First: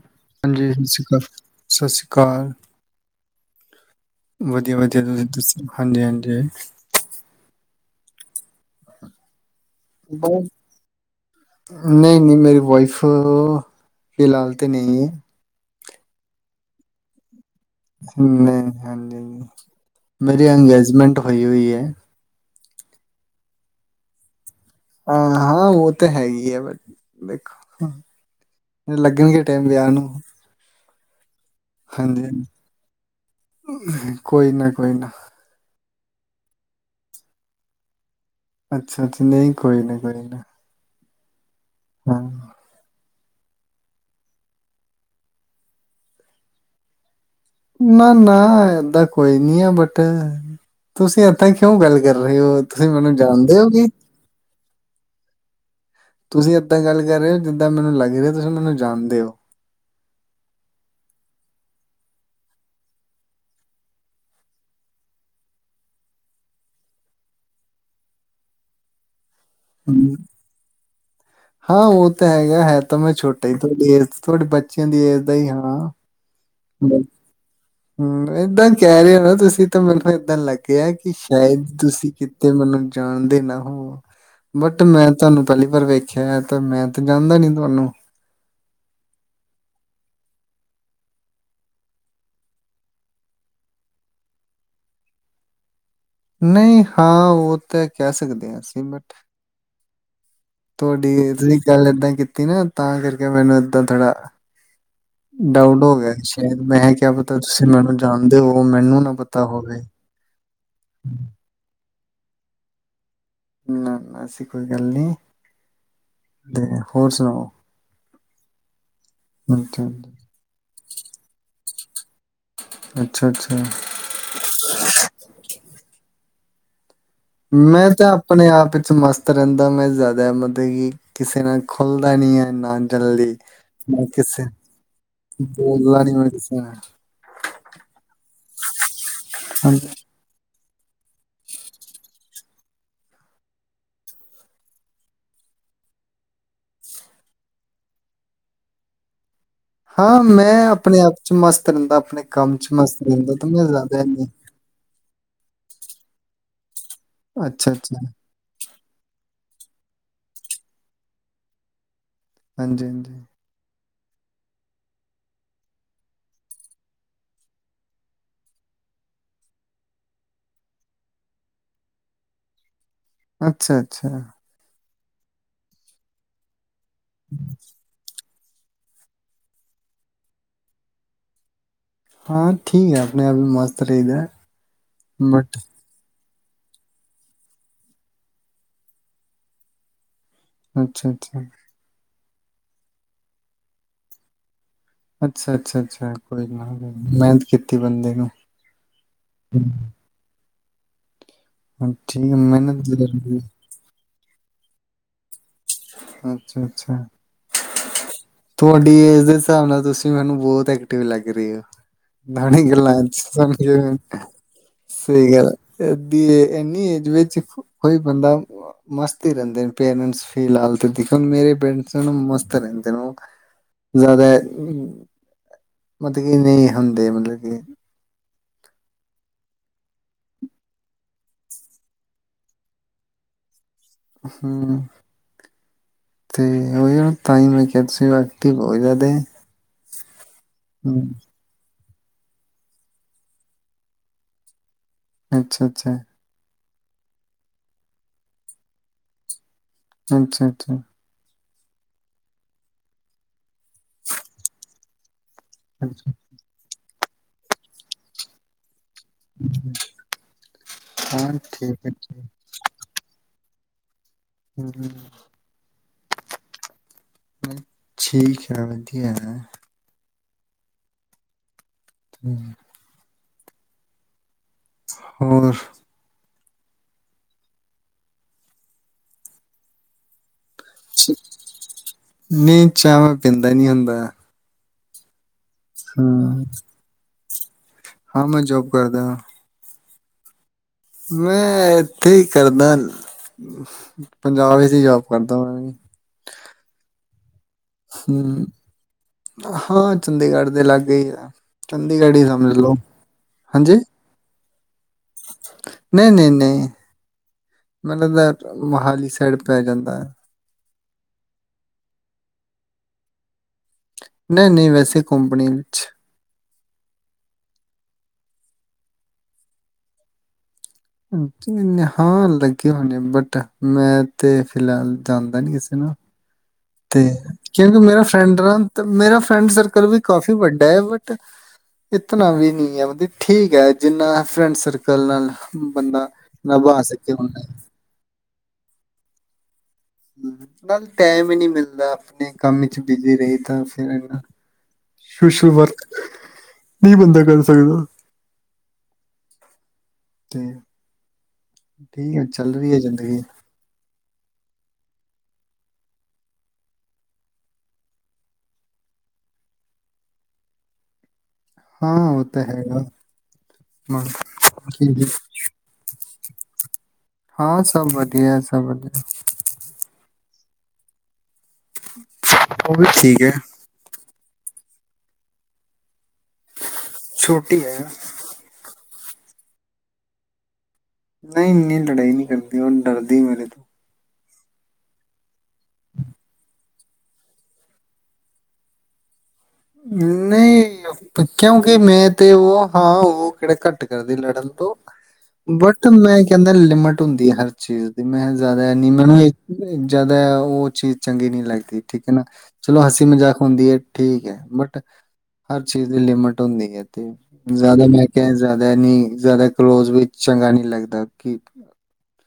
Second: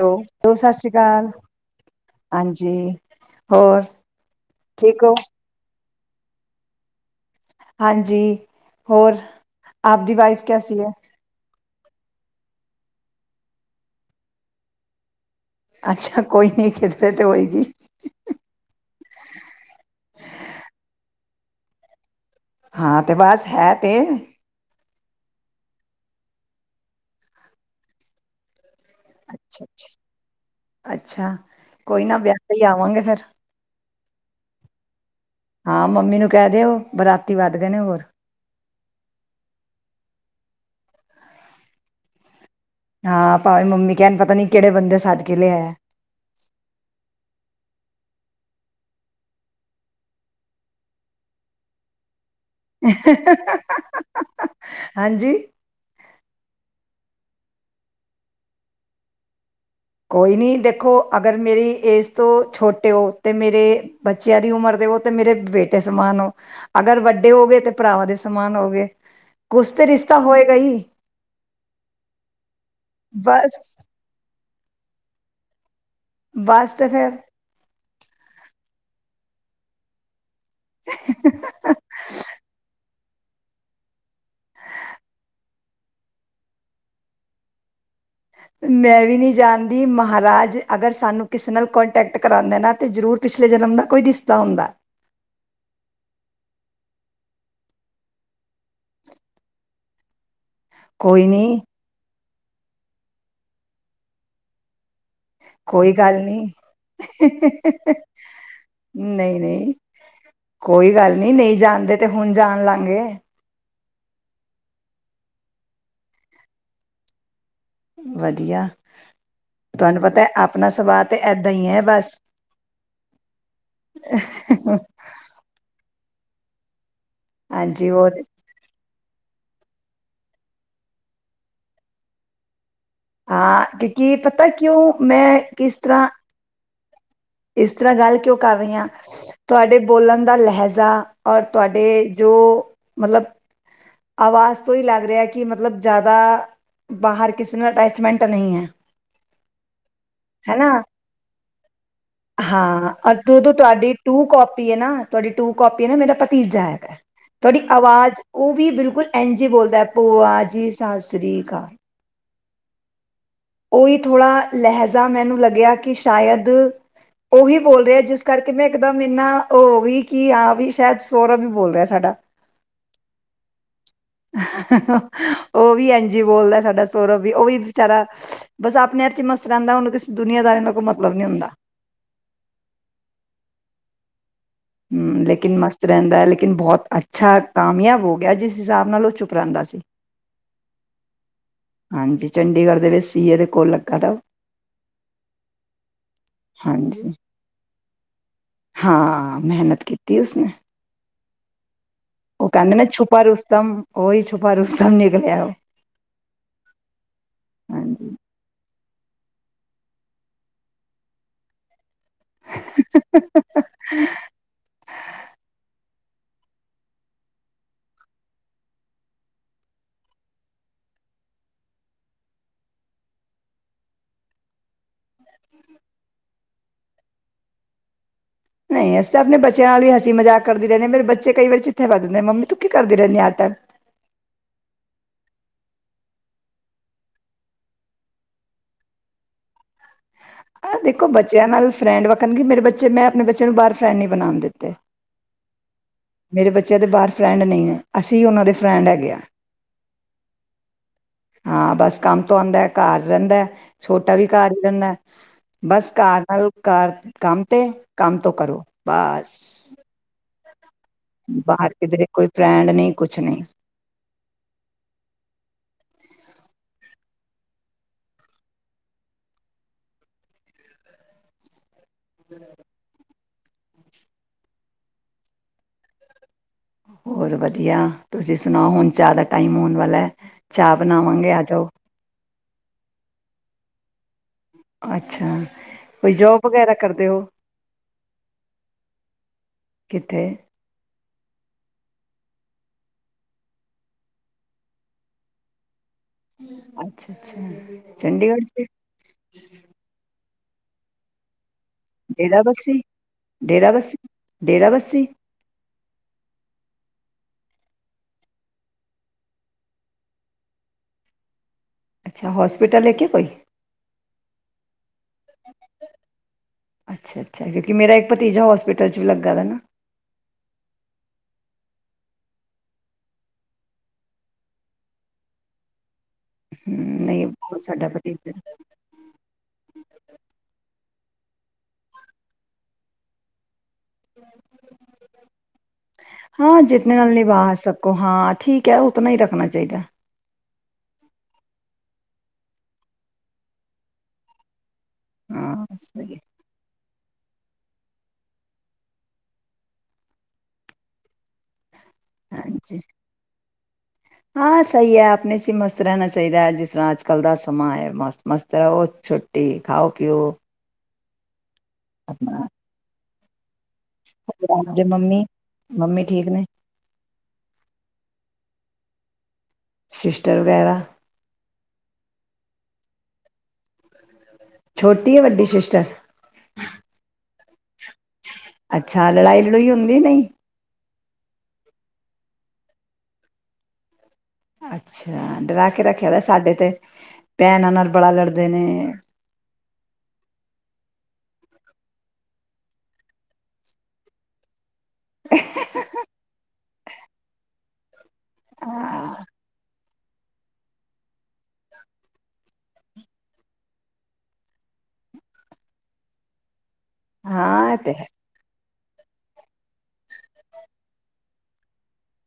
Hello, hello ਹਾਂਜੀ ਸਤਿ ਸ਼੍ਰੀ ਸ੍ਰੀ ਅਕਾਲ ਸਤਿ ਸ਼੍ਰੀ ਅਕਾਲ ਹਾਂਜੀ ਹੋਰ ਵਧੀਆ ਵਧੀਆ ਠੀਕ ਹੋ? ਤੁਸੀਂ ਦੱਸੋ ਹਾਂਜੀ -ਹਾਂਜੀ ਹਾਂਜੀ ਹੋਰ ਆਪ ਦੀ ਵਾਈਫ ਬਸ ਕੈਸੀ ਹੈ। ਨਹੀਂ ਨਹੀਂ ਮੇਰੀ ਵਾਈਫ ਫਿਲਹਾਲ ਤਾਂ ਨਹੀਂ ਹੈ। ਅੱਛਾ ਕੋਈ ਨੀ ਖਿੜ ਪਿੜਤ ਤੇ ਹੋਏਗੀ। ਮੈਂ ਹਾਂਜੀ ਮੇਰੀ ਅੰਗੇਜਮੈਂਟ ਹੋਈ ਹੋਈ ਹੈ। ਹਾਂ ਤੇ ਬਸ ਹੈ। ਤੇ ਹਾਂ- ਹਾਂ ਉਹ ਤਾਂ ਹੈਗੀ ਹੈ। ਬਟ ਦੇਖੋ ਲੱਗਣਗੇ ਅੱਛਾ, ਟਾਈਮ ਵਿਆਹ ਅੱਛਾ, ਨੂੰ ਅੱਛਾ- ਕੋਈ ਨਾ ਹਾਂਜੀ ਵਿਆਹ ਹਾਂਜੀ, ਲਈ ਹੀ ਆਵਾਂਗੇ ਫਿਰ ਕੋਈ ਨਾ ਕੋਈ ਨਾ ਹਾਂ ਮੰਮੀ ਨੂੰ ਕਹਿ ਦਿਓ ਬਰਾਤੀ ਵੱਧ ਗਏ ਹੋਰ ਅੱਛਾ -ਅੱਛਾ ਨਹੀਂ ਕੋਈ ਨਾ ਕੋਈ ਨਾ ਹਾਂ- ਹਾਂ ਭਾਵੇਂ ਮੰਮੀ ਕਹਿਣ ਪਤਾ ਨੀ ਕਿਹੜੇ ਬੰਦੇ ਸਦ ਕੇ ਲਿਆਇਆ। ਨਾ ਨਾ ਏਦਾਂ ਕੋਈ ਨੀ ਆ ਬਟ ਤੁਸੀਂ ਏਦਾਂ ਕਿਉਂ ਗੱਲ ਕਰ ਰਹੇ ਹੋ ਤੁਸੀਂ ਮੈਨੂੰ ਜਾਣਦੇ ਹੋ ਕੀ ਹਾਂਜੀ ਤੁਸੀਂ ਏਦਾਂ ਗੱਲ ਕਰ ਰਹੇ ਹੋ ਜਿੱਦਾਂ ਮੈਨੂੰ ਲੱਗ ਰਿਹਾ ਤੁਸੀਂ ਮੈਨੂੰ ਜਾਣਦੇ ਹੋ। ਕੋਈ ਨਹੀ ਦੇਖੋ ਅਗਰ ਮੇਰੀ ਏਜ ਤੋਂ ਛੋਟੇ ਹੋ ਤੇ ਮੇਰੇ ਬੱਚਿਆਂ ਦੀ ਉਮਰ ਦੇ ਹੋ ਤੇ ਮੇਰੇ ਬੇਟੇ ਸਮਾਨ ਹੋ ਅਗਰ ਵੱਡੇ ਹੋ ਗਏ ਤਾਂ ਭਰਾਵਾਂ ਦੇ ਸਮਾਨ ਹੋ ਗਏ ਕੁਛ ਤੇ ਹ ਰਿਸ਼ਤਾ ਹੋਏਗਾ ਹੀ ਹਾਂ ਉਹ ਤਾਂ ਹੈਗਾ ਹੈ। ਤਾਂ ਮੈਂ ਛੋਟਾ ਬਸ ਬੇ ਬੱਚਿਆਂ ਦੀ ਏਜ ਦਾ ਹੀ ਹਾਂ ਬਸ ਤੇ ਫੇਰ। ਹਮ ਏਦਾਂ ਕਹਿ ਰਹੇ ਹੋ ਨਾ ਤੁਸੀਂ ਤਾਂ ਮੈਨੂੰ ਪਤਾ ਲੱਗਿਆ ਕਿ ਸ਼ਾਇਦ ਤੁਸੀਂ ਕਿਤੇ ਮੈਨੂੰ ਜਾਣਦੇ ਨਾ ਹੋ ਬਟ ਮੈਂ ਤੁਹਾਨੂੰ ਪਹਿਲੀ ਵਾਰ ਵੇਖਿਆ ਏ ਤੇ ਮੈਂ ਤਾਂ ਜਾਣਦਾ ਨੀ ਤੁਹਾਨੂੰ। ਮੈਂ ਵੀ ਨਹੀਂ ਜਾਣਦੀ ਮਹਾਰਾਜ ਅਗਰ ਸਾਨੂੰ ਕਿਸੇ ਨਾਲ ਕੰਟੈਕਟ ਕਰਾਂਦਾ ਨਾ ਤਾਂ ਜ਼ਰੂਰ ਪਿਛਲੇ ਜਨਮ ਦਾ ਕੋਈ ਰਿਸ਼ਤਾ ਹੁੰਦਾ। ਨਹੀਂ ਹਾਂ ਉਹ ਤਾਂ ਕਹਿ ਸਕਦੇ ਹਾਂ ਅਸੀ ਬਟ ਤੁਹਾਡੀ ਕੋਈ ਤੁਸੀ ਨਹੀਂ ਗੱਲ ਏਦਾਂ ਕੀਤੀ ਤੀ ਨਾ ਤਾਂ ਕਰਕੇ ਮੈਨੂੰ ਏਦਾਂ ਥੋੜ੍ਹਾ ਡਾਊਟ ਕੋਈ ਹੋ ਗਿਆ ਗੱਲ ਨਹੀਂ ਸ਼ਾਇਦ ਮੈਂ ਕਿਆ ਪਤਾ ਤੁਸੀਂ ਮੈਨੂੰ ਜਾਣਦੇ ਹੋ ਮੈਨੂੰ ਨਾ ਨਹੀਂ ਪਤਾ ਨਹੀਂ ਹੋਵੇ। ਕੋਈ ਗੱਲ ਨੀ ਨਹੀਂ ਜਾਣਦੇ ਤੇ ਹੁਣ ਜਾਣ ਲਾਂਗੇ। ਨਾ ਨਾ ਐਸੀ ਕੋਈ ਗੱਲ ਨੀ ਤੇ ਹੋਰ ਸੁਣਾਓ। ਵਧੀਆ ਅੱਛਾ ਤੁਹਾਨੂੰ ਪਤਾ ਆਪਣਾ ਸੁਭਾਅ ਤੇ ਏਦਾਂ ਹੀ ਹੈ। ਬਸ ਅੱਛਾ ਅੱਛਾ। ਮੈਂ ਹਾਂਜੀ ਉਹ ਤਾਂ ਆਪਣੇ ਆਪ ਵਿਚ ਮਸਤ ਤ ਰਹਿੰਦਾ ਮੈਂ ਜ਼ਿਆਦਾ ਮਤਲਬ ਕਿ ਕਿਸੇ ਨਾਲ ਖੁੱਲਦਾ ਨਹੀਂ ਐਨਾ। ਜਲਦੀ ਹਾਂ ਮੈਂ ਕਿਉਂਕਿ ਕਿਸੇ ਪਤਾ ਕਿਉਂ ਮੈਂ ਕਿਸ ਬੋਲਦਾ ਤਰ੍ਹਾਂ ਨੀ ਮੈਂ ਕਿਸੇ ਨਾਲ। ਇਸ ਤਰ੍ਹਾਂ ਗੱਲ ਕਿਉਂ ਕਰ ਰਹੀ ਹਾਂ ਤੁਹਾਡੇ ਹਾਂਜੀ। ਬੋਲਣ ਦਾ ਲਹਿਜਾ ਜਾ ਔਰ ਤੁਹਾਡੇ ਜੋ ਮਤਲਬ ਆਵਾਜ਼ ਤੋਂ ਹੀ ਲੱਗ ਰਿਹਾ ਕਿ ਮਤਲਬ ਜ਼ਿਆਦਾ ਬਾਹਰ ਕਿਸੇ ਨਾਲ ਅਟੈਚਮੈਂਟ ਨਹੀਂ ਹੈ। ਹਾਂ ਮੈਂ ਹਨਾ ਆਪਣੇ ਆਪ ਚ ਮਸਤ ਰਹਿੰਦਾ ਆਪਣੇ ਕੰਮ ਚ ਹਾਂ ਮਸਤ ਔਰ ਰਹਿੰਦਾ ਤੇ ਜਦੋਂ ਮੈਂ ਤੁਹਾਡੀ ਜ਼ਿਆਦਾ ਟੂ ਨੀ ਕਾਪੀ ਹੈ ਨਾ ਤੁਹਾਡੀ ਟੂ ਕਾਪੀ ਏ ਨਾ ਮੇਰਾ ਭਤੀਜਾ ਹੈਗਾ। ਤੁਹਾਡੀ ਅੱਛਾ ਅੱਛਾ ਆਵਾਜ਼ ਉਹ ਵੀ ਬਿਲਕੁਲ ਐਂਜ ਜੀ ਬੋਲਦਾ ਐ ਭੂਆ ਜੀ ਸਤਿ ਸ੍ਰੀ ਅਕਾਲ। ਹਾਂਜੀ ਹਾਂਜੀ। ਉਹੀ ਥੋੜ੍ਹਾ ਲਹਿਜਾ ਮੈਨੂੰ ਲੱਗਿਆ ਕਿ ਸ਼ਾਇਦ ਉਹੀ ਬੋਲ ਰਿਹਾ ਜਿਸ ਕਰਕੇ ਮੈਂ ਇਕਦਮ ਇੰਨਾ ਉਹ ਹੋ ਗਈ ਕਿ ਆਂ ਵੀ ਸ਼ਾਇਦ ਸੋੌਰਵ ਹੀ ਬੋਲ ਰਿਹਾ ਸਾਡਾ। ਅੱਛਾ। ਅੱਛਾ [inaudible] ਉਹ ਵੀ ਇੰਝੀ ਬੋਲਦਾ ਸਾਡਾ ਸ ਸੋਰਵ ਵੀ ਉਹ ਵੀ ਵਿਚਾਰਾ ਬਸ ਆਪਣੇ ਆਪ ਚ ਹੀ ਮਸਤ ਰਹਿੰਦਾ ਉਹਨੂੰ ਕਿਸੇ ਦੁਨੀਆਂਦਾਰੀਂ ਨਾਲ ਕੋਈ ਮਤਲਬ ਨਹੀਂ ਹੁੰਦਾ ਹਾਂ ਠੀਕ ਹੈ ਆਪਣੇ ਆਪ ਵੀ ਮਸਤ ਰਹੀਦਾ ਹੈ ਹਮ ਲੇਕਿਨ ਮਸਤ ਰਹਿੰਦਾ ਲੇਕਿਨ ਬਹੁਤ ਅੱਛਾ ਕਾਮਯਾਬ ਹੋ ਗਿਆ ਜਿਸ ਹਿਸਾਬ ਨਾਲ ਉਹ ਚੁੱਪ ਰਹਿੰਦਾ ਸੀ ਅੱਛਾ ਅੱਛਾ ਹਾਂਜੀ ਚੰਡੀਗੜ੍ਹ ਦੇ ਵਿੱਚ ਸੀਏਦੇ ਕੋਲ ਲੱਗਾ ਦਾ ਉਹ ਅੱਛਾ-ਅੱਛਾ-ਅੱਛਾ ਕੋਈ ਨਾ ਹਾਂਜੀ ਮਿਹਨਤ ਕੀਤੀ ਬੰਦੇ ਨੂੰ। ਹਾਂ ਮਿਹਨਤ ਕੀਤੀ ਉਸ ਕ ਹਾਂ, ਠੀਕ ਹੈ ਉਹ ਕਹਿੰਦੇ ਮਿਹਨਤ ਨਾ ਛੁਪਾ ਜ਼ਰੂਰੀ ਰੁਸਤੋਮ ਉਹੀ ਛੁਪਾ ਰੁਸਤਮ ਨਿਕਲਿਆ ਓ। ਅੱਛਾ, ਅੱਛਾ ਹਾਂਜੀ। ਤੁਹਾਡੀ ਏਜ ਦੇ ਹਿਸਾਬ ਨਾਲ ਤੁਸੀਂ ਮੈਨੂੰ ਬਹੁਤ ਐਕਟਿਵ ਲੱਗ ਰਹੇ ਹੋ। [unintelligible] ਸਹੀ ਗੱਲ ਅੱ ਇਨੀ ਏਜ ਵਿੱਚ ਕੋਈ ਬੰਦਾ ਮਸਤ ਹੀ ਰਹਿੰਦੇ, ਪੇਰੈਂਟਸ ਫਿਲਹਾਲ ਤੇ, ਮੇਰੇ ਪੇਰੈਂਟਸਮਸਤ ਰਹਿੰਦੇ ਨੇ ਉਹ। ਜ਼ਦਾ। ਮਤਲਬ ਕਿ ਨਹੀਂ ਹੁੰਦੇ ਮਤਲਬ ਕਿ ਨਹੀਂ ਅਸੀ ਤੇ ਆਪਣੇ ਬੱਚਿਆਂ ਨਾਲ ਵੀ ਹਸੀ ਮਜ਼ਾਕ ਕਰਦੀ ਰਹਿੰਨੀ, ਮੇਰੇ ਬੱਚੇ ਕਈ ਵਾਰੀ ਚਿੱਥੇ ਫਰ ਦਿੰਦੇ ਮੰਮੀ ਤੂੰ ਕੀ ਕਰਦੀ ਰਹਿੰਦੀ ਆ ਤ ਹਮ ਤੇ ਉਹੀ ਤਾਂ ਹੀ ਮੈਂ ਕਿਹਾ ਤੁ ਸੀ ਐਕਟਿਵ ਹੋ ਇੱਦਾ ਤੇ। ਆਹ ਦੇਖੋ ਬੱਚਿਆਂ ਨਾਲ ਫਰੈਂਡ ਵਾਕਣ, ਮੇਰੇ ਬੱਚੇ ਮੈਂ ਆਪਣੇ ਬੱਚੇ ਨੂੰ ਬਾਹਰ ਫਰੈਂਡ ਨੀ ਬਨਾਣ ਦਿੱਤੇ। ਅੱਛਾ-ਅੱਛਾ। ਮੇਰੇ ਬੱਚਿਆਂ ਦੇ ਬਾਹਰ ਫਰੈਂਡ ਨਹੀਂ ਹੈ, ਅਸੀਂ ਉਹਨਾਂ ਦੇ ਫਰੈਂਡ ਹੈਗੇ ਆ। ਅੱਛਾ-ਅੱਛਾ। ਹਾਂ ਬਸ ਕੰਮ ਤੋਂ ਆਂਦਾ ਕਰ ਰਹਿੰਦਾ। ਛੋਟਾ ਵੀ ਕਾਰ ਹੀ ਰੇਂਦਾ ਲ, ਬਸ ਕਾਰ ਨਾਲ ਕਾਰ ਕੰਮ ਤੇ, ਕੰਮ ਤੋਂ ਕਰੋ। ਬਸ ਬਾਹਰ ਕਿਧਰੇ ਕੋਈ ਫਰੈਂਡ ਨਹੀਂ ਕੁਛ ਨਹੀਂ। ਹ ਠੀਕ ਆ ਵਧੀਆ ਐ। ਹੁੰ। ਹੋਰ? ਹੋਰ ਵਧੀਆ ਤੁਸੀਂ ਸੁਣਾਓ, ਹੁਣ ਚਾਹ ਦਾ ਟਾਈਮ ਹੋਣ ਵਾਲਾ ਹੈ। ਚਾਹ ਬਣਾਵਾਂਗੇ ਆ ਜਾਓ ਨਹੀਂ ਚਾ ਪੀਂਦਾ ਦਾ ਨਹੀਂ ਹੁੰਦਾ। ਅੱਛਾ। ਕੋਈ ਜੋਬ ਹਾਂ, ਵਗੈਰਾ ਕਰਦੇ ਹੋ? ਹਾਂ ਮੈਂ ਜੋਬ ਕਰਦਾ ਹਾਂ। ਕਿਥੇ? ਮੈਂ ਇੱਥੇ ਹੀ ਕਰਦਾ ਪੰਜਾਬ ਵਿੱਚ ਹੀ ਜੋਬ ਕਰਦਾ ਮ ਵੀ। ਅੱਛਾ। ਅੱਛਾ ਹਮ ਚੰਡੀਗੜ੍ਹ ਚ ਹਾਂ ਚੰਡੀਗੜ੍ਹ? ਦੇ ਲਾਗੇ ਹੀ ਹ। ਚੰਡੀਗੜ੍ਹ ਹੀ ਡੇਰਾ ਸਮਝ ਲਓ ਬੱਸੀ ਡੇਰਾ ਹਾਂਜੀ। ਬੱਸੀ ਡੇਰਾ ਵਸ ਨਹੀਂ ਨਹੀਂ ਨਹੀਂ ਮੈਨੂੰ ਦਾ ਮੋਹਾਲੀ ਸਾਈਡ ਪੈ ਜਾਂਦਾ ਹੈ। ਅੱਛਾ ਹੋਸਪਿਟਲ ਹੈ ਕੋਈ ਨਹੀਂ ਨਹੀਂ ਵੈਸੇ ਕੰਪਨੀ ਵਿੱਚ ਅੱਛਾ ਅੱਛਾ ਕਿਉਂਕਿ ਮੇਰਾ ਇੱਕ ਭਤੀਜਾ ਹੋਸਪਿਟਲ 'ਚ ਵੀ ਲੱਗਾ ਹੈ ਨਾ ਹਾਂ ਲੱਗੇ ਹੋਣੇ ਬਟ ਮੈਂ ਤੇ ਫਿਲਹਾਲ ਜਾਂਦਾ ਨੀ ਕਿਸੇ ਨੂੰ ਹਮ, ਤੇ ਨਹੀਂ ਕਿਉਂਕਿ ਸਾਡਾ ਮੇਰਾ ਭਤੀਜਾ ਫਰੈਂਡ ਮੇਰਾ ਫਰੈਂਡ ਸਰਕਲ ਵੀ ਕਾਫੀ ਵੱਡਾ ਹੈ ਬ ਇਤਨਾ ਵੀ ਨੀ ਹੈ ਮਤਲਬ ਠੀਕ ਹੈ। ਜਿੰਨਾ ਫਰੈਂਡ ਸਰਕਲ ਨਾਲ ਬੰਦਾ ਹਾਂ ਨਿਭਾ ਜਿਤਨੇ ਸਕੇ ਨਾਲ ਉਹਨਾ ਨਿਭਾ ਸਕੋ ਹਾਂ ਠੀਕ ਹੈ ਉਹ ਤਾਂ ਨਾਲ ਹੀ ਰੱਖਣਾ ਚਾਹੀਦਾ। ਨਾਲ ਟਾਈਮ ਨਹੀਂ ਮਿਲਦਾ ਆਪਣੇ ਕੰਮ ਚ ਬਿਜੀ ਰਹੀ ਤਾਂ ਫਿਰਨ ਈਨਾ ਸੋਸ਼ਲ ਹਾਂ ਵਰਕ ਸਹੀ ਹੈ, ਨਹੀਂ ਬੰਦਾ ਕਰ ਸਕਦਾ ਤੇ ਠੀਕ ਆ ਚੱਲ ਰਹੀ ਹੈ ਹਾਂਜੀ ਜ਼ਿੰਦਗੀ ਹਾਂ ਸਹੀ ਹੈ ਆਪਣੇ ' ਹੀ ਮਸਤ ਰਹਿਣਾ ਚਾਹੀਦਾ ਹੈ ਜਿਸ ਤਰ੍ਹਾਂ ਅੱਜ ਕੱਲ੍ਹ ਦਾ ਸਮਾਂ ਹੈ ਮਸਤ ਮਸਤ ਰਹੋ ਛੁੱਟੀ ਖਾਓ ਪੀਓ ਹਾਂ ਉਹ ਆਪਣਾ ਤਾਂ ਹੈਗਾ। ਹੋਰ ਆਪਦੇ ਠ ਮੰਮੀ ਮੰਮੀ ਠੀਕ ਨੇ ਹਾਂ ਸਭ ਵਧੀਆ ਸਭ ਵਧੀਆ ਸੀਸਟਰ ਵਗੈਰਾ ਉਹ ਵੀ ਠੀਕ ਹੈ। ਛੋਟੀ ਹੈ ਵੱਡੀ ਸਿਸਟਰ ਛੋਟੀ ਹੈ। ਅੱਛਾ ਲੜਾਈ ਲੜੂਈ ਹੁੰਦੀ ਨਹੀਂ। ਨਹੀਂ ਇੰਨੀ ਲੜਾਈ ਨਹੀਂ ਕਰਦੀ ਔਰ ਡਰਦੀ ਮੇਰੇ ਤੋਂ ਅੱਛਾ ਡਣਾ ਕੇ ਰੱਖਿਆ ਤਾਂ ਸਾਡੇ ਤੇ ਭੈਣ ਆ ਨਾਲ ਬੜਾ ਲੜਦੇ ਨੇ ਨਹੀਂ ਕਿਉਂਕਿ ਮੈਂ ਤੇ ਉਹ ਹਾਂ ਉਹ ਕਿਹੜਾ ਘੱਟ ਕਰਦੀ ਲੜਨ ਤੇ ਬਟ ਮੈਂ ਕ ਅਦਰ ਲਿਮਿਟ ਹੁੰਦੀ ਹੈ ਹਰ ਚੀਜ਼ ਤੇ ਮੈਂ ਜ਼ਿਆਦਾ ਨੀ ਮੈ ਹਾਂ, ਜ਼ਿਆਦਾ ਉਹ ਚੀਜ਼ ਚੰਗੀ ਨਹੀਂ ਲਗਦੀ ਲੱਗਦੀ ਠੀਕ ਹੈ। ਨਾ ਚਲੋ ਹਸੀ ਮਜ਼ਾਕ ਹੁੰਦੀ ਹੈ ਠੀਕ ਹੈ। ਬਟ ਹਰ ਚੀਜ਼ ਦੀ ਲਿਮਿਟ ਹੁੰਦੀ ਹੈ। ਤੇ ਹਾਂ ਇਹ ਜ਼ਿਆਦਾ ਤੇ ਹੈ ਮਹਿ ਕਿਹਾ ਜ ਹੈ ਨੀ ਜ਼ਿਆਦਾ ਕਲੋਜ ਵੀ ਚੰਗਾ ਨਹੀਂ ਲੱਗਦਾ ਕਿ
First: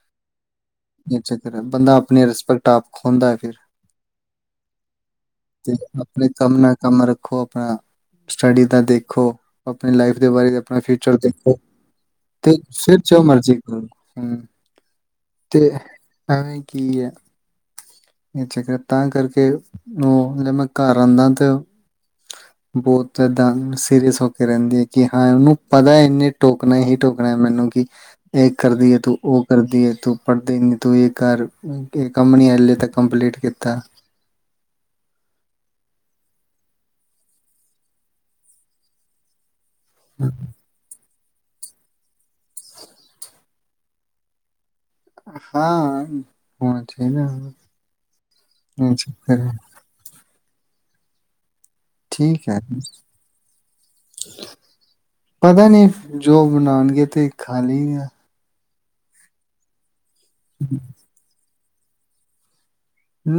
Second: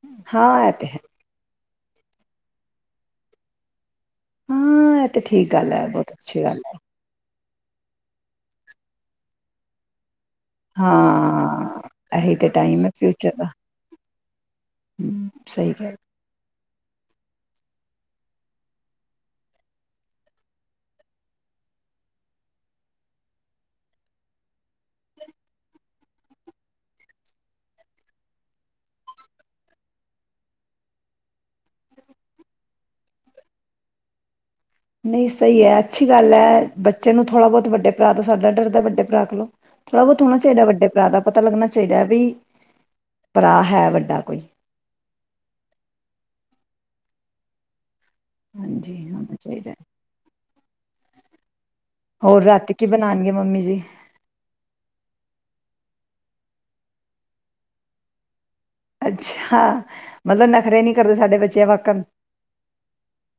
[inaudible] ਹਾਂ ਆ ਤੇ ਹੈ ਇਹ ਚੱਕਰ ਬੰਦਾ ਆਪਣੀ ਰਿਸਪੈਕਟ ਆਪ ਖੋਂਦਾ ਫਿਰ ਹਾਂ ਇਹ ਤੇ ਠੀਕ ਗੱਲ ਤੇ ਹੈ ਬਹੁਤ ਆਪਣੇ ਅੱਛੀ ਕੰਮ ਗੱਲ ਹੈ ਨਾ ਕੰਮ ਰੱਖੋ ਆਪਣਾ ਸਟੱਡੀ ਦਾ ਦੇਖੋ ਆਪਣੀ ਲਾਈਫ ਉਸਦੇ ਬਾਰੇ ਆਪਣਾ ਫਿਊਚਰ ਦੇਖੋ ਹਾਂ ਇਹੀ ਤੇ ਟਾਈਮ ਹੈ ਫਿਰ ਜੋ ਫਿਊਚਰ ਦਾ ਮਰਜੀੀ ਕਰੂ ਹਮ ਹਮ, ਤੇ ਸਹੀ ਗੱਲ ਹਂ ਕੀ ਹੈ ਇਹ ਚੱਕ ਤਾਂ ਕਰਕੇ ਉਹ ਜ ਮੈਂ ਘਰ ਆਉਂਦਾ ਤੇ ਬਹੁਤ ਏਦਾਂ ਸੀਰੀਅਸ ਹੋ ਕੇ ਰਹਿੰਦੀ ਹੈ ਕਿ ਹਾਂ ਉਹਨੂੰ ਪਤਾ ਇੰਨੇ ਟੋਕਣਾ ਹੀ ਟੋਕਣਾ ਹੈ ਮੈਨੂੰ ਕਿ ਇਹ ਕਰਦੀ ਹੈ ਤੂੰ ਉਹ ਕਰਦੀ ਹੈ ਤੂੰ ਪੜ੍ਹਦੀਨੀ ਤੂੰ ਇਹ ਕਰਰ ਕੰਨੀ ਐੱਲ ਤ ਕੰਪਲੀਟ ਕੀਤਾ ਕੀਤਾ ਨਹੀਂ ਸਹੀ ਹੈ ਅੱਛੀ ਗੱਲ ਹੈ ਬੱਚੇ ਨੂੰ ਥੋੜ੍ਹਾ ਬਹੁਤ ਵੱਡੇ ਭਰਾ ਤੋਂ ਸਾਡਾ ਡਰਦਾ ਵੱਡੇ ਭਰਾ ਕਲੋ ਥੜ੍ਹ ਬਹੁਤ ਹੋਣਾ ਚਹੀਦਾ ਵੱੇ ਭਰਾ ਦਾ ਪਤਾ ਲੱਗਣਾ ਚਾਹੀਦਾ ਵੀ ਭਰਾ ਹੈ ਵੱਡਾ ਕੋਈ ਹਾਂ ਹੁਛ ਨਾ ਹਾਂਜੀ ਹੋਣਾ ਚਾਹੀਦਾ ਹੋਰ ਠੀਕ ਹੈ ਰਾਤੀ ਕੀ ਬਣਾਉਣਗੇ ਮੰਮੀ ਜੀ ਪਤਾ ਨੀ ਜੋ ਬਣਾਉਣਗੇ ਤਾਂ ਖਾਲੀ ਆ ਆ ਅੱਛਾ ਮਤਲਬ ਨਖਰੇ ਨੀ ਕਰਦੇ ਸਾਡੇ ਬੱਚੇ ਜ ਵਕਮ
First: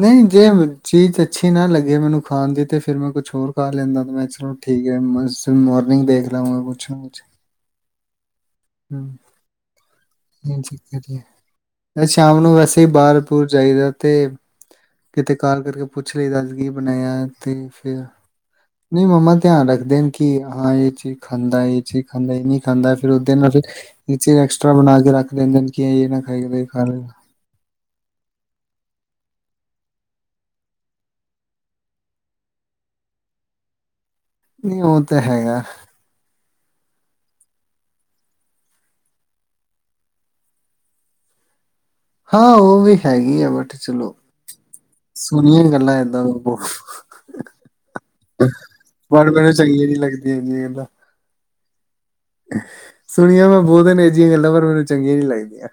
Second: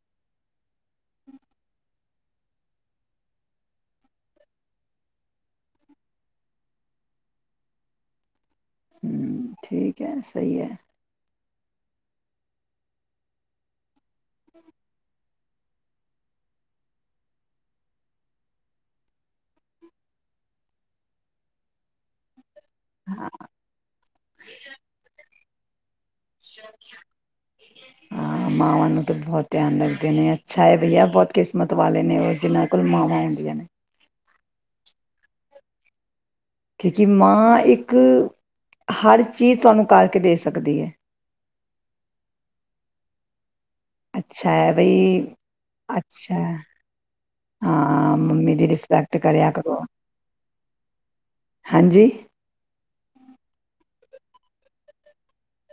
ਨਹੀਂ ਜੇ ਚੀਜ਼ ਅੱਛੀ ਨਾ ਲੱਗੇ ਮੈਨੂੰ ਖਾਣ ਦੀ ਤੇ ਫਿਰ ਮੈਂ ਕੁਛ ਹੋਰ ਖਾ ਲੈਂਦਾ ਮੈਂ ਚਲੋ ਠੀਕ ਹੈ ਮ ਮੋਰਨਿੰਗ ਦੇਖ ਲਵਾਂਗਾ ਕੁਛ ਨਾ ਕੁਛ ਹੂੰ, ਹਮ ਠੀਕ ਹੈ ਸਹੀ ਇਹ ਹੈ ਚੱਕਰ ਹੀ ਸ਼ਾਮ ਨੂੰ ਵੈਸੇ ਹੀ ਬਾਹਰ ਬਰ ਜਾਈਦਾ ਤੇ ਕਿਤੇ ਕਾਲ ਕਰਕੇ ਪੁੱਛ ਲਈ ਦਸੀ ਕੀ ਬਣਾਇਆ ਤੇ ਫਿਰ ਨਹੀਂ ਮੰਮਾ ਧਿਆਨ ਰੱਖਦੇ ਨੇ ਕਿ ਹਾਂ ਇਹ ਚੀਜ਼ ਖਾਂਦਾ ਇਹ ਚੀਜ਼ ਖਾਂਦਾ ਹੀ ਨਹੀਂ ਖਾਂਦਾ ਫਿਰਰ ਇਹ ਚੀਜ਼ ਐਕਸਟ੍ਰਾ ਬਣਾ ਕੇ ਰੱਖ ਲੈਂਦੇ ਨੇ ਕਿ ਆ ਇਹ ਨਾ ਖਾਏਗਾ ਤੇ ਇਹ ਖਾ ਲਏਗਾ। ਹਾਂ ਮਾਵਾਂ ਨੂੰ ਬਹੁਤ ਧਿਆਨ ਰੱਖਦੇ ਨੇ ਅੱਛਾ ਹੈ ਬਈਆ ਬਹੁਤ ਕਿਸਮਤ ਵਾਲੇ ਨੇ ਉਹ ਜਿਹਨਾਂ ਕੋਲ ਮਾਵਾਂ ਹੁੰਦੀਆਂ ਨੇ ਨਹੀਂ ਉਹ ਤਾਂ ਹੈਗਾ ਕਿਉੰਕਿ ਮਾਂ ਇੱਕ ਹਰ ਚੀਜ਼ ਤੁਹਾਨੂੰ ਕਰਕੇ ਦੇ ਸਕਦੀ ਹੈ ਹਾਂ ਉਹ ਵੀ ਹੈਗੀ ਆ ਬਟ ਚਲੋ ਅੱਛਾ ਹੈ ਬਈ, ਸੋਹਣੀਆਂ ਗੱਲਾਂ ਏਦਾਂ ਅੱਛਾ ਹੈ। ਹਾਂ, ਮੰਮੀ ਦੀ ਰਿਸਪੈਕਟ ਕਰਿਆ ਮੈਨੂੰ ਕਰੋ। ਚੰਗੀਆਂ ਨੀ ਲੱਗਦੀਆਂ ਦੀ ਗੱਲਾਂ ਹਾਂਜੀ ਸੁਣੀਆਂ ਮੈਂ ਬਹੁਤ ਨੇ ਜੀ ਗੱਲਾਂ ਪਰ ਮੈਨੂੰ ਚੰਗੀਆਂ ਨਹੀਂ ਲੱਗਦੀਆਂ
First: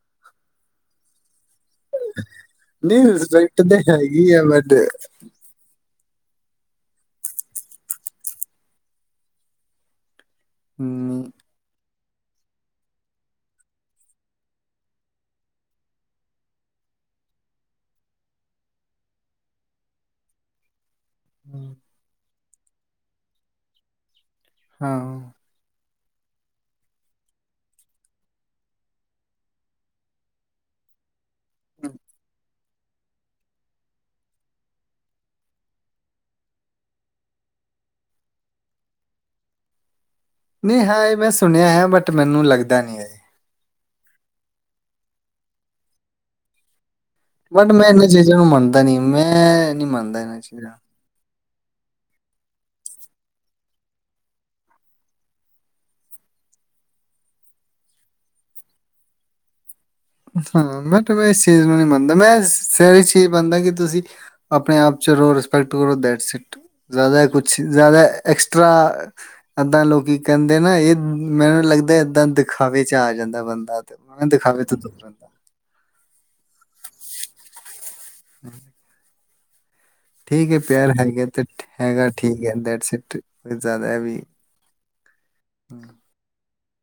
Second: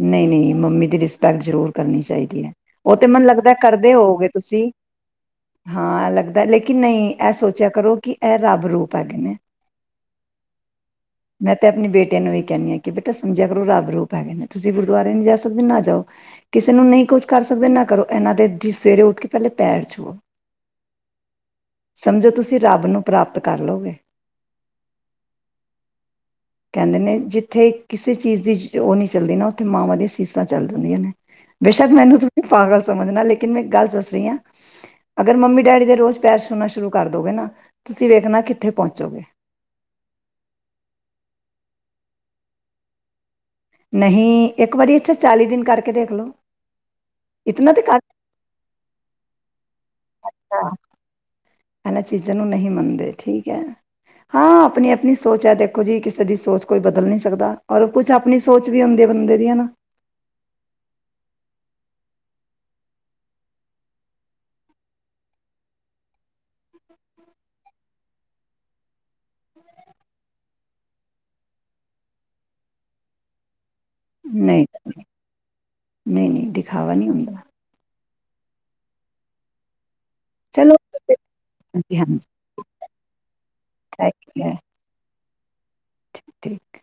ਨਹੀਂ-ਨਹੀਂ, ਮੰਮੀ ਦੀ ਰਿਸਪੈਕਟ ਜ਼ਰੂਰ ਕਰਨੀ ਚਾਹੀਦੀ ਹੈ ਉਹ ਨਹੀਂ ਤੇ ਮੈਨੂੰ ਲੱਗਦਾ ਰਿਸਪੈਕਟ ਤੇ ਕਰਦੇ ਹੋਵੋਂਗੇ ਹੈਗੀ ਆ ਤੁਸੀਂ ਬਟ ਹਾਂ ਲੱਗਦਾ ਲੇਕਿਨ ਕਿ ਨਹੀਂ ਇਹ ਸੋਚਿਆ ਕਰੋ ਕਿ ਇਹ ਰੱਬ ਰੂਪ ਹੈ ਕਿੰਨੇ ਹਮ ਮੈਂ ਤੇ ਆਪਣੀ ਬੇਟੀ ਤੈਨੂੰ ਇਹ ਕਹਿੰਦੀ ਕਿ ਬੇਟਾ ਸਮਝਿਆ ਕਰੋ ਰੱਬ ਰੂਪ ਹੈਗੇ ਨੇ ਤੁਸੀਂ ਗੁਰਦੁਆਰੇ ਨਹੀਂ ਜਾ ਸਕਦੇ ਨਾ ਜਾਓ ਕਿਸੇ ਨੂੰ ਨਹੀਂ ਕੁਝ ਕਰ ਸਕਦੇ ਨਾ ਕਰੋ ਇਹਨਾਂ ਦੇ ਸਵੇਰੇ ਉੱਠ ਕੇ ਪਹਿਲੇ ਪੈਰ ਛੂ ਸਮਝੇ ਤੁਸੀਂ ਤੁਸੀਂ ਰੱਬ ਨੂੰ ਪ੍ਰਾਪਤ ਕਰ ਲੋਗੇ ਹਾਂ ਕਹਿੰਦੇ ਨੇ ਜਿੱਥੇ ਕਿਸੇ ਚੀਜ਼ ਦੀ ਉਹ ਨਹੀਂ ਚਲਦੀ ਨਾ ਉੱਥੇ ਮਾਵਾਂ ਦੀਆਂ ਸੀਸਾਂ ਚੱਲ ਜਾਂਦੀਆਂ ਨੇ ਬੇਸ਼ੱਕ ਮੈਨੂੰ ਤੁਸੀਂ ਪਾਗਲ ਸਮਝਣਾ ਲੇਕਿਨ ਮੈਂ ਗੱਲ ਦੱਸ ਰਹੀ ਹਾਂ ਅਗਰ ਮੰਮੀ ਡੈਡੀ ਦੇ ਰੋਜ਼ ਪੈਰ ਛੂਨਾ ਸ਼ੁਰੂ ਕਰ ਦੋਗੇ ਨਾ ਤੁਸੀਂ ਵੇਖਣਾ ਕਿੱਥੇ ਪਹੁੰਚੋਗੇ ਨਹੀਂ ਹਾਂ ਇਹ ਮੈਂ ਸੁਣਿਆ ਹੈ ਬਟ ਮੈਨੂੰ ਲੱਗਦਾ ਨੀ ਹੈ ਨਹੀਂ ਇੱਕ ਵਾਰੀ ਇੱਥਾ ਚਾਲੀ ਦਿਨ ਕਰਕੇ ਦੇਖ ਲਓ ਬਟ ਇਤਨਾ ਤੇ ਮੈਂ ਘੱਟ ਇਹਨਾਂ ਚੀਜ਼ਾਂ ਨੂੰ ਮੰਨਦਾ ਨੀ ਮੈਂ ਮੈਂ ਨੀ ਮੰਨਦਾ ਇਹਨਾਂ ਹੈ, ਚੀਜਾਂ ਨੀ ਇਹਨਾਂ ਚੀਜ਼ਾਂ ਨੂੰ ਨਹੀਂ ਮੰਨਦੇ ਠੀਕ ਹੈ ਹਾਂ ਆਪਣੀ ਆਪਣੀ ਸੋਚ ਹੈ ਦੇਖੋ ਜੀ ਕਿਸੇ ਦੀ ਸੋਚ ਕੋਈ ਬਦਲ ਨੀ ਸਕਦਾ ਔਰ ਕੁਛ ਆਪਣੀ ਸੋਚ ਵੀ ਹੁੰਦੀ ਬੰਦੇ ਦੀ ਹੈ ਨਾ ਹਾਂ ਮੈਂਟ ਮੈਂ ਇਸ ਚੀਜ਼ ਨੂੰ ਨੀ ਮੰਨਦਾ ਮੈਂ ਸਾਰੀ ਚੀਜ਼ ਮੰਨਦਾ ਕਿ ਤੁਸੀਂ ਆਪਣੇ ਆਪ ਚ ਰਹੋ ਰਿਸਪੈਕਟ ਕਰੋ ਦੇਟ ਸਿਟ ਜ਼ਿਆਦਾ ਕੁਛ ਜ਼ਿਆਦਾ ਐਕਸਟਰਾ ਏਦਾਂ ਲੋਕੀ ਕਹਿੰਦੇ ਨਾ ਇਹ ਮੈਨੂੰ ਲੱਗਦਾ ਏਦਾਂ ਦਿਖਾਵੇ ਚ ਆ ਜਾਂਦਾ ਬੰਦਾ ਤੇ ਉਹ ਦਿਖਾਵੇ ਨਹੀਂ ਤ ਦੂੰ [inaudible] ਨਹੀਂ ਨਹੀਂ ਦਿਖਾਵਾ ਨਹੀਂ ਹੁੰਦਾ [inaudible] ਠੀਕ ਹੈ ਚਲੋ ਪਿਆਰ ਹੈਗੇ ਤੇ ਹਾਂਜੀ ਹੈਗਾ ਠੀਕ ਹੈ ਡੇਟ ਸਿਟ ਜ਼ਿਆਦਾ ਵੀ ਹਾਂਜੀ ਠੀਕ